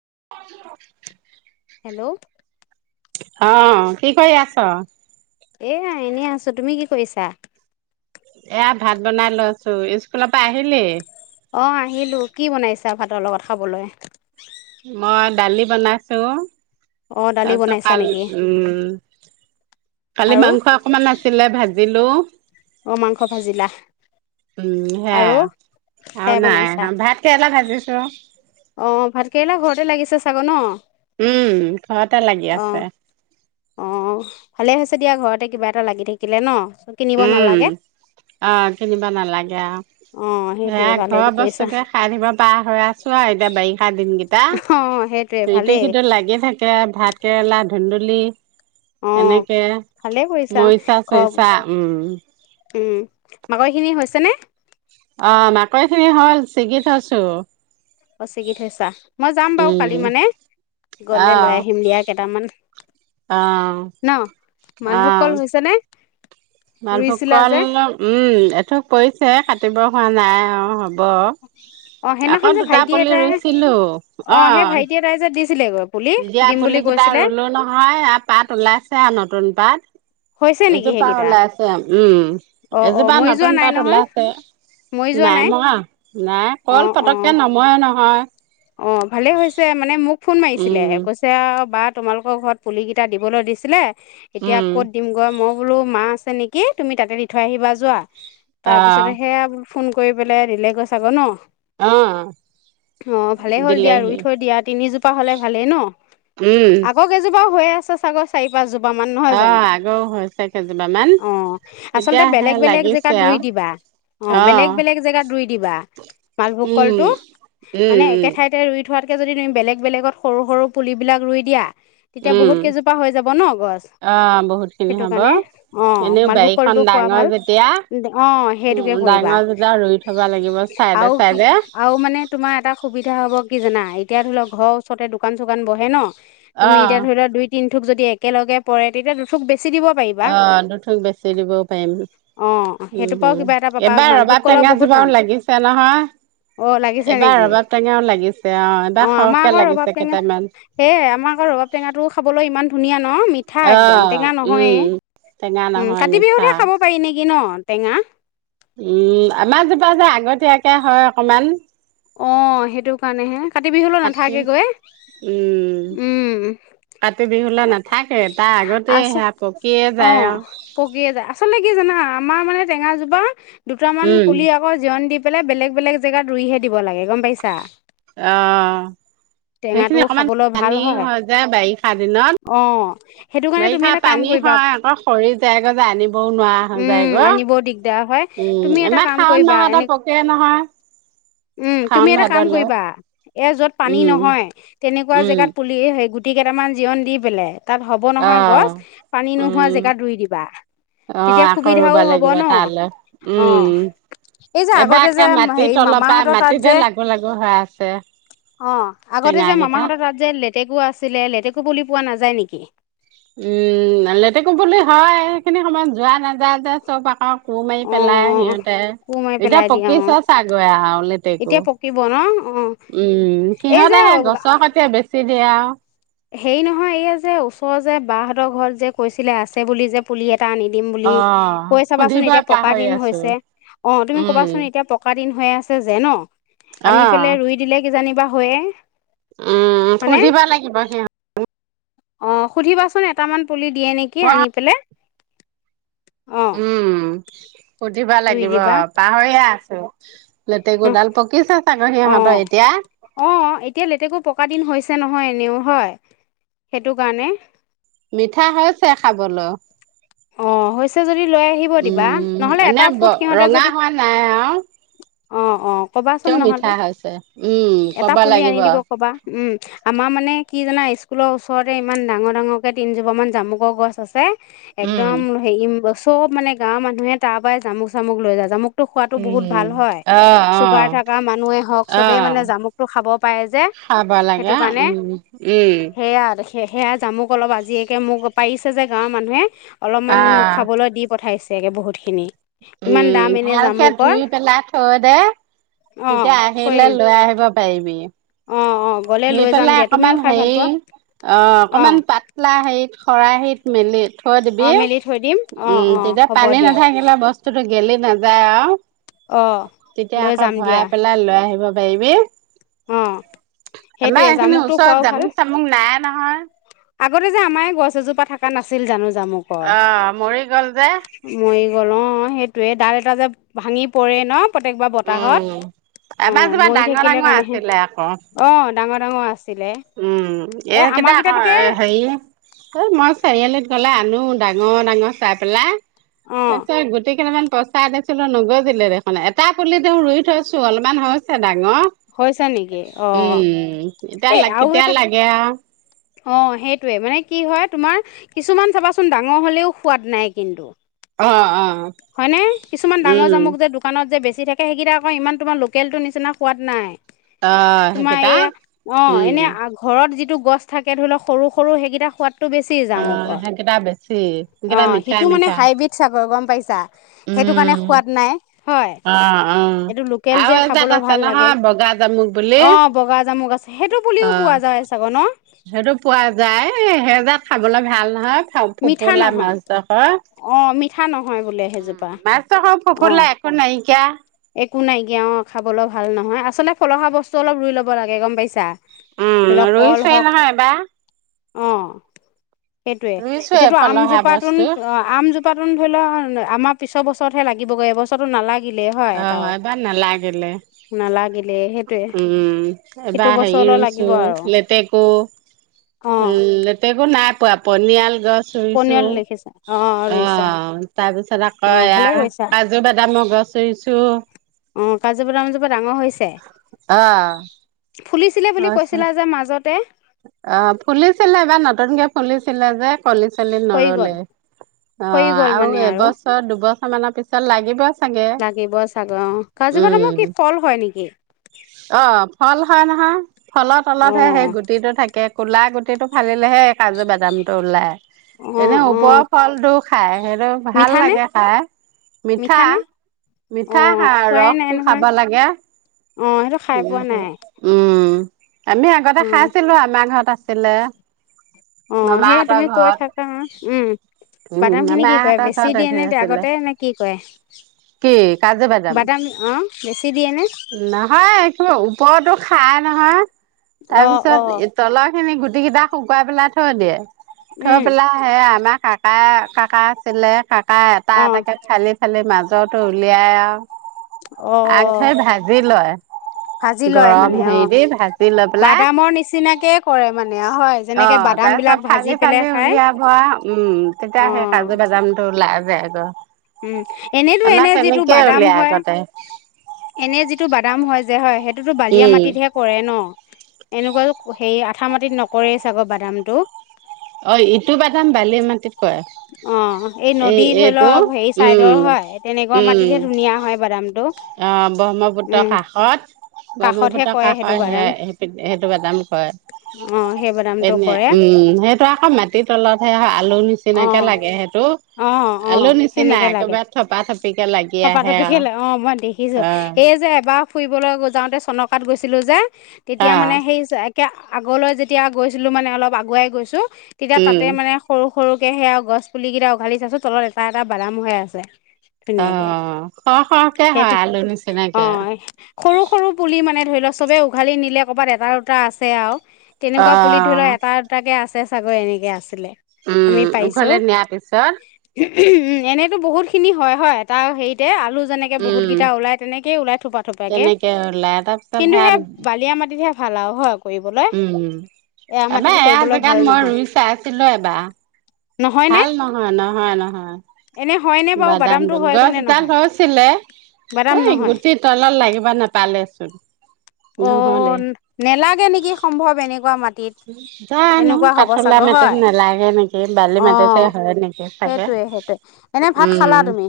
[unintelligible] Hello অ কি কৰি আছ এয়া এনেই আছো তুমি কি কৰিছা এয়া ভাত বনাই লৈছো স্কুলৰ পা আহিলি অ আহিলো, কি বনাইছা ভাতৰ লগত খাবলৈ মই দালি বনাইছো অ দালি তাৰ পিছত বনাইছা কাল নেকি উম কালি আৰু মাংস অকমান আছিলে ভা জিলো অ মাংস ভাজিলা উম আৰু সেয়াই আৰু খেৰ নাই বনাইছা অ ভাত কেৰেলা ভাজিছো অ ভাতকেইলা ঘৰতে লাগি ছে ছাগৌ ন উম ঘৰতে লাগি অ আছে অ' ভালে হৈছে দিয়া, ঘৰতে কিবা এটা লাগি থাকিলে ন। কিনিব উম, নালাগে আহ, কিনিবা নালাগে আও। অ এয়া, সেইটোয়ে ভালে ঘৰৰ কৰিছা বস্তুকে খাই থাকিব পাৰা হৈ আছো আৰু এতিয়া বাৰিষা দিন। অ সেইটোয়ে ভালেই ইটো-সিটো লাগি থাকে আ। ভাত কেৰেলা, ধুন্দুলি, অ এনেকে ভালে কৰিছা ঘৰ মৰিচা-চইচা। উম। উম, মাকৈ খিনি হৈছে নে? অ' মাকৈ খিনি হ'ল, ছিগি থৈছোঁ। অ' ছিগি থৈছা? মই যাম বাৰু কালি মানে, গ'লে আহ লৈ আহিম দিয়া কেইটামান। আহ। ন মালভোগ আহ কল হৈছে নে? মালভোগ ৰুইছিলা কল যে উম এথোক পৰিছে কাটিব হোৱা নাই [unintelligible] হ অ আকৌ সেইদিনাখন যে দুটা ভাইটি পুলি এটাই ৰুইছিলো অ সেই [unintelligible] ভাইটি এটাই যে দিছিলেগৈ পুলি দিয়া দিম বুলি পুলি কেইটা কৈছিলে ৰুলো নহয়, আৰু পাত ওলাইছে আৰু নতুন। [unintelligible] পাট [inaudible] হৈছে নেকি এজোপা সেইকেইটা ওলাইছে উম অ অ এজোপা মৰি যোৱা নতুন নাই পাত নহয় ওলাইছে, মৰি যোৱা নাই মৰা নাই অ কল অ পতককে নমৰে নহয়। [unintelligible] অ ভালেই হৈছে মানে মোক। [unintelligible] ফোন মাৰিছিলে উম কৈছে বাট। [unintelligible] তোমালোকৰ ঘৰত পুলি কেইটা দিবলৈ দিছিলে। [unintelligible] এতিয়া উম কত দিম গৈ মই। [unintelligible] বোলো মা আছে নেকি তুমি তাতে দি থৈ আহিবা যোৱা। [unintelligible] তাৰ আহ পিছত সেয়া। [unintelligible] ফোন কৰি পেলাই দিলে গৈ আগৌ ন [unintelligible] অ [inaudible] অ ভালে হ'ল দিয়া দিলেহি ই থৈ দিয়া তিনি যু [unintelligible] পা হ'লে ভালেই ন [unintelligible] উম আকৌ কেইজোপাও হৈ আছে [unintelligible] চচাগৰ চাইদ [inaudible] দহ জোপা মান নহয় জানো অ', আগৌ হৈছে কেইজোপা মান। অ আচলতে এতিয়া সে বেলেগ বেলেগ লাগিছে জেগাত ৰুই আৰু দিবা অ বেলেগ বেলেগ জেগাত ৰুই দিবা মালভোগ উম, কলটো। [unintelligible] উম, মানে একে ঠাইতে ৰুই থোৱা। [unintelligible] এতিয়া যদি তুমি বেলেগ বেলেগত সৰু সৰু পুলি বিলাক ৰুই দিয়া। [unintelligible] উম, তেতিয়া উম, বহুত কেইজোপা হৈ যাব ন গছ তেতিয়া বহুত কেইজোপা হৈ যাব ন গছ অ', বহুত [unintelligible] খিনি সেইটো হ'ব। কাৰণে অ এনেও মালভোগ বাৰীখন কলটো খোৱা ডাঙৰ ভাল যেতিয়া অ সেইটোকে উম, কৰিবা ডাঙৰ যেতিয়া ৰুই থব লাগিব চাইডে আৰু কি চাইডে। আৰু মানে তোমাৰ এটা সুা হ' কিানো [unintelligible] নাই এতিয়া ধৰি লওক ঘৰৰ ওচৰতে দোকান চোকান বহে ন। [unintelligible] তুমি অ', এতিয়া ধৰি লোৱা দুই তিনি। [unintelligible] থুক যদি একেলগ পৰে তেতিয়া দুথুক বেছি। দিব পাৰিবা অ দুঠুক বেচি দিবও পাৰিম অ', সেইটো পৰাও উমম কিবা এটা পাবা এবাৰ মালভোগ ৰবাব কলৰ টেঙা বহুত দাম জোপাও লাগিছে নহয় অ', লাগিছে এবাৰ নেকি? ৰবাব টেঙা। অ আমাৰ আকৌ ৰবাব টেঙা কেইটামান। সেে আমাৰ আকৌ ৰবাব টেঙাো খাবলৈ ইমান। [unintelligible] ধুনীয়া। [unintelligible] ন মিঠা একদম অ', টেঙা উম, নহয়ে টেঙা উম নহয় কাতি মিঠা। বিহুতহে খাব পাৰি নেকি ন। [unintelligible] টেঙা [unintelligible] উম আমাৰ জোপা যে আগতীয়াকে হয় অকমান। [unintelligible] আহ সেইটো কাৰণেহে কাতি বিহুলৈ কাতি নাথাকেগৈ উম, উম কাতি বিহুলৈ নাথাকে তাৰ আগতে আচ সেয়া পকিয়ে অ যায় আৰু পকিয়ে যায় আচলতে কি জানা আমাৰ মানে। [unintelligible] টেঙা জোপা। দুটামান উম, পুলি আকৌ জন দি পালে বেলেগ বেলেগ জেগাত ৰুইহে দি দিব লাগে গম পাইছা। অ টেঙাটো সেইখিনি অকমান খাবলৈ ভাল পানী হয় হৈ যে বাৰিষা দিনত অ', সেইটো কাৰণে তুমি বাৰিষা এটা কাম পানী কৰিবা হয় আকৌ সৰি যায়গৈ যে আনিবও নোৱাৰা হয় উম আনিবও দিগদাৰ হয় যায়গৈ তুমি উম এটা আমাৰ কাম শাওণ কৰিবা মাহতে এনে পকে নহয়। উম তুমি শাওণ এটা কাম ভাদলৈ কৰিবা এ যত পানী উম, নহয় তেনেকুৱা উম, জেগাত পুলি সেই গুটি কেইটামান জিৰন দি পেলাই। তাত হ'ব নহয় অ', গছ পানী নোহোৱা উম, জেগাত ৰুই দিবা অ', তেতিয়া আকৌ ৰুব সুবিধাও হ'ব লাগিব ন তালৈ অ উম। এই যে এবাৰ আগতে একে যে মাটিৰ হেৰি তলৰ পৰা মামাহঁতৰ অ মাটিতে লাগু লাগু হৈ আছে আগতে টেঙা যে কেইটা। মামাহতৰ তাত যে লেতেকু আছিলে লেতেকু পুলি পোৱা নাযায়। নেকি? উম লেটেকু বুলি হয় সেইখিনি সময় যোৱা নাযায় যে চব আকৌ সুৰ মাৰি অ পেলাই সিহঁতে কোৰ মাৰি এতিয়া পেলাই দিয়ে অ পকিছ চাগৈ আৰু লেতেকু এতিয়া পকিব ন অ উম এই সিহঁতে সে যে গছৰ কতিয়া বেছি দিয়ে আৰু। হেৰি নহয় এইয়া যে ওচৰৰ যে বাঁহ ঘল যে কৈছিলে আছে বুলি যে পুলি এটা নিদিম বুলি অ' কৈ চাবাচোন সুধিবই এতিয়া পকা পাহৰি দিন আছো। হৈছে অ তুমি উম কবাচোন এতিয়া পকা দিন হৈ আছে। যে ন। আনি অ' পেলাই ৰুই দিলে কিজানিবা হয়য়ে। উম খুজিব লাগিব। বাহে অ সুধিবাচোন এটামান পুলিত অ উম। সুধিব ৰুই লাগিব দিবা পাহৰিয়ে আ অ নহ লেতেকুডাল পকিছে চাগৈ অ সিহঁতৰ এতিয়া থকা দিন হৈছে নহয় এনেও হয় সেইটো কাৰণে। মিঠা হৈছে খাবলৈ। অ যদি লৈ আহিব দিবা উম নহ'লে এনে এটা ফুট সিহঁতে ৰঙা যদি হোৱা নাই আৰু অ অ ক'বাচোন কিয় মিঠা নহ'লে হৈছে উম এটা কব পুলি আনি লাগিব। দিব ক'বা আমাৰ মানে কি জানা স্কুলৰ ওচৰতে ইমান ডাঙৰ ডাঙৰকৈ তিনিজোপামান জামুকৰ গছ আছে। উম একদম হেৰি বস্তু। চব মানে গাঁৱৰ মানুহে তাৰ পৰাই জামুক চামুক লৈ যায় জামু টো খোৱাাতো বহুত উম ভাল হয় অ অ চুগাৰ থকা মানুহে হওক অ চবেই মানে জামুকটো খাব পাৰে যে খাব সেইটো লাগে কাৰণে উম উম সেয়া সে সেয়া জামুক অলপ আজিয়াকে মোক পাৰিছে যে গাঁৱৰ মানুহে অলপমান অ মোক খাবলৈ দি পঠাইছে সয়াকৈ বহুতখিনি ইমান উম দাম এনে ভালকে জামুকৰ ধুই পেলাই থৈ দে অ তেতিয়া থৈ আহিলে দিম লৈ আহিব পাৰিবি অ অ গ'লে ধুই লৈ যাম পেলাই দিয়া তুমিও অকমান খাই ভাল হেৰি পোৱা অ অকমান পাতলা হেৰিত খৰাহত মেললে [unintelligible] থৈ অ দিবি মেলি থৈ দিম অ উম অ তেতিয়া হ'ব পানী দিয়া নাথাকিলে বস্তু টো গেলি নাযায় আৰু অ তেতিয়া লৈ আকৌ যাম ভৰাই দিয়া পেলাই লৈ আহিব পাইবি অ [unintelligible] আমাৰ সেইটোয়ে এইখিনি জামুকটো ওচৰত খোৱাও ভাল জামুক চামুক নাই নহয় আগতে যে আমাৰ গছ এজোপা থকা নাছিল জানো জামুকৰ অ মৰি গল যে গ'লঁ সেইটোৱে ডাল এটা যে ভাঙি পৰে ন প্ৰত্যেক বাৰ বতাহত উম। অ আমাৰ জোপা মৰি ডাঙৰ থাকিলে ডাঙৰ কাৰণেহে আছিলে আকৌ অ ডাঙৰ ডাঙৰ আ উম এন কদা [unintelligible] এ হেৰি এই মই চাৰিআলিত কলে আনো ডাঙৰ ডাঙৰ চাই পেলাই [unintelligible] অ তাৰ পিছত গোটেই কেইটামান পচাই দিছিলো নগ জিল দেখ এটা পুলি ত দেও ৰুই থৈছো অলপমান হৈছে দাক [unintelligible] অ হৈছে নেকি অ উম এতিয়া এই লাগ আৰু কেতিয়া এটা লাগে অ সেইটোৱে মানে কি হয় তোমাৰ কিছুমান চাবাচোন ডাঙৰ হ'লেও সোৱাদ নাই কিন্তু অ অ হয়নে কিছুমান ডাঙৰ উম। জামুক যে দোকানত যে বেছি ি থাকে সেইকেইটা আকৌ ইমান তোমাৰ লোকেলটো নিচিনা সোৱাদ নাই অ' তোমাৰ সেইকেইটা এইয়া অ এনে উম। ঘৰত যিটো গছ থাকে ধৰি লওক সৰু সৰু সেইকেইটা সোৱাদ ব অ সেইকেইটা বেছি অ সেইকেইটা মিঠা সিটো মানে মিঠা হাইব্ৰীড চাক গ পাই চা অ সেইটো কাৰণে সোৱাদ নাই হয় অ এইটো লোকেল আৰু যে এজাত খাবলৈ আছে ভাল লাগে নহয় বগা জামুক বুলি অ', বগা জামুক আছে সেইটো অ পুলিও পোৱা যায় চাগ ন সেইটো পোৱা যায় সেই যে খাবলে ভাল নহয় [unintelligible] মিঠা ফোফলা নহয় মাছ দেখা, অ মিঠা নহয় বোলে সেইজোপা উম [unintelligible] অ ফোফলা একো নাইকিয়া একো নাইকিয়া অ', খাবলৈ ভাল নহয় আচলতে ফলহাৰ বস্তু অলপ ৰুই ল'ব লাগে গম পাইছা। উম ধৰি লওক কল ৰুইছোৱে হওক নহয় এবাৰ অ', সেইটোৱে ৰুইছোৱে এতিয়াতো ফলহা আমজোপাটোন বস্তু আমজোপাটোন ধৰি লোৱা আমাৰ পিছৰ বস্তু বছতহে লাগিবহে এবছৰৰতো নালাগিলে। অ', এবাৰ নালাগিলে, নালাগিলে সেইটোৱে উম সেইটো এবাৰ হেৰি বছৰলৈ ৰুইছো লাগিব আৰু লেতেকো অ', উম লেতেকো নাই পোৱা পনিয়াল গছ চুইছো পনিয়ল লিখিছা অ', ৰুইছা অ', তাৰপিছত আকৌ অ', এয়া ভালে কৰিছা। কাজু- বাদামৰ গছ ৰুইছো। অ', কাজু- বাদামজোপা ডাঙৰ হৈছে অ', ফুলিছিলে বুলি কৈছিলা যে মাজতে অ', ফুলিছিলে এবাৰ নতুনকে ফুলিছিলে যে চলি চলি সৰি গ'ল নৰলে অ', সৰি গ'ল আৰু মানে এবছৰ দুবছৰ [inaudible] মানৰ পিছত লাগিব চাগে লাগিব চাগই অ', কাজু -বাদামৰ উম। কি ফল হয় নেকি? অ', ফল হয় নহয়। ফলৰ তলতহে সেই অ', গুটিটো থাকে। ক'লা গুটিটো ফালিলে ফালিলেহে কাজু বাদামটো ওলাই এনে অ', ওপৰৰ অ', ফলটো খায় সেইটো ভাল মিঠানে লাগে খাই মিঠা মিঠানে মিঠা অ', খোৱাই নাই ৰসটো খাব নহয় লাগে অ', সেইটো খাই পোৱা নাই উম আমি আগতে উম, খাইছিলো আমাৰ ঘৰত আছিলে অ', সেয়া মামাহঁতৰ তুমি কৈ ঘৰত থাকা উম উম বাদাম খিনি কি কৰে মামাহঁতৰ বেছি ঘৰত দিয়ে নে ধেৰ আছিলে আগতে নে কি কৰে কি কাজু বাদাম আহ বেছি দিয়ে নে? হয় কিবা ওপৰৰটো খাই নহয় অ অ তাৰপিছত তলত। সনেি গুটি কেইটা শুকুৱাই পেলাই থৈ দিয়ে থৈ উম পেলাই সেয়া আমাৰ কাক ককা কাকা আছিলে কা অ', এটা এটাকে ফালি, ফালি মাজ জো উলিয়াই আৰু আগ ধৰি অ'। ভাজি ভাজি লয় গৰম মানে অ হেৰি দি ভাজি লৈ পেলাই অ', বাদামৰ নিচিনাকে কৰে মানে হয় যেনেকে বাদাম তাৰপিছত বিলাক ভাজি ফালি পেলাই ফালি খাই উলিয়াব উম, তেতিয়া অ সেই কাজু বাজাম টো লাই যায়গ উম, এনেতো এনে যিটো বাদাম উলিয়াই হয়, আগতে এনে যিটো টো বাদাম হয় যে। হয় সেই তো বালিয়া উম মাটিতহে কৰে ন'। এনেকুৱা হে আঠা মাটিত নকৰেই চাগৰ বাদামটো। অ', ইটো বাদাম বালি মাটিত কয় অ নদী এই ধৰি এইটো লওক হেৰি উম, চাইডৰ হয় তেনেকুৱা উম, মাটিতহে ধুনীয়া হয় বাদামটো অ', ব্ৰহ্মপুত্ৰৰ উম কাষত কাষতহে ব্ৰহ্মপুত্ৰৰ কৰে কাষৰ সেইটো বাদাম সেইটো বোদাম কৰে অ সেই বাদামটো এনে কৰে উম, সেই মাটিৰ তলতহে আ আলু অ নিচিনাকে লাগে সেইটো অ অ আলু নিচিনা সেনেকে লাগে একেবাৰে থপা থপিকে লাগি থপা অ', থপিকে আৰু লাগে অ মই দেখিছো অ'। এই যে এবাৰ ফুৰিবলৈ গ যাওঁতে ছনকাত গৈছিলো যে। অ তেতিয়া অ মানে সেই আগলৈ যেতিয়া গৈছিলোঁ মানে অলপ আগুৱাই গৈছোঁ। তেতিয়া তাতে উম মানে সৰু সৰুকে সেয়া গছ পুলি কেইটা উঘালি চাইছো তলত এটা এটা বাদাম হৈ আছে। ধুনীয়াকে অ', সৰহ সৰহকে হয় সেইটো আলু নিচিনাকে। অ', সৰু-সৰু পুলি মানে ধৰি লওঁক চবে উঘালি নিলে ক'ৰবাত এটা দুটা আছে আৰু। তেনেকুৱা পুলিত ধৰি লওঁক অ', এটা এটাকে আছ তে চ আগৈ এনেকৈ আছিলে। আমি উম, পাইছো উঘলে উ নিয়াৰ পিছত এনেতো বহুত খিনি হয় এটা হেৰিতে আলু যেনেকে উম, বহুতকেইটা ওলাই তেনেকে ওলাই থোপা থোপাকে তেনেকে ওলাই তাৰপিছত কিন্তু সেয়া সেই বালিয়া মাটিতহে ভালাও হওঁক। উম, তমাৰ এয়া কৰিবলৈ ভাল জেগাত মই নহয় ৰুই চাইছিলো এবাৰ। নহয় নে ভাল নহয়, নহয়, নহয় এনে হয় নে বাৰু বাদামটো হয়গৈ নে গছডাল নহয় হৈছিলে বাদাম এই নহয় গুটি তলত লাগিব নোপালেচোন। অ', নেলাগে নেকি সম্ভৱ এনেকুৱা মা জানো কাঠলা মোটিত হয় নেলাগে নেকি বালি মাটতহে অ', হয় নেকি চাগে সেইটোৱে সেইটোৱে এনে ভাত খালা উম, তুমি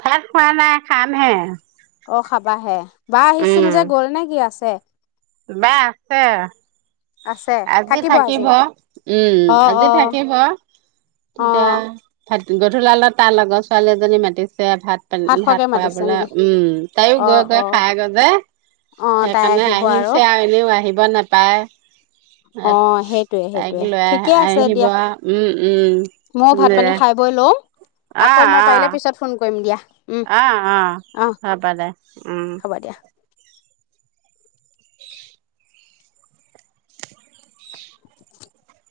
ভাত খোৱা নাই খামহে। অ খাবা হে বা আহিছিল যে গ'ল নে কি আছে বা আছে আজি থাকিব উম অ অ আজি থাকিব অ তেতিয়া আৰু গধূলালত তাৰ লগৰ ছোৱালী এজনী মাতি ছে ভাত পানী ভাত খোৱাকে মাতিছে খুৱাবলৈ নেকি উম তাইও অ গৈ গৈ অ খাই গজে অ তাই সেইকাৰণে আহিব আহিছে আৰু এনেও আহিব নাপায় অ সেইটোৱে তাইক সেইটোৱে লৈ আহ ঠিকে আছে আহিব দিয়া উম উম ময়ো ভাত পানী খাই বৈ লওঁ অ আকৌ মই অ পাৰিলে পিছত ফোন কৰিম দিয়া উম অ অ হবা দে উম হ'ব দিয়া [inaudible]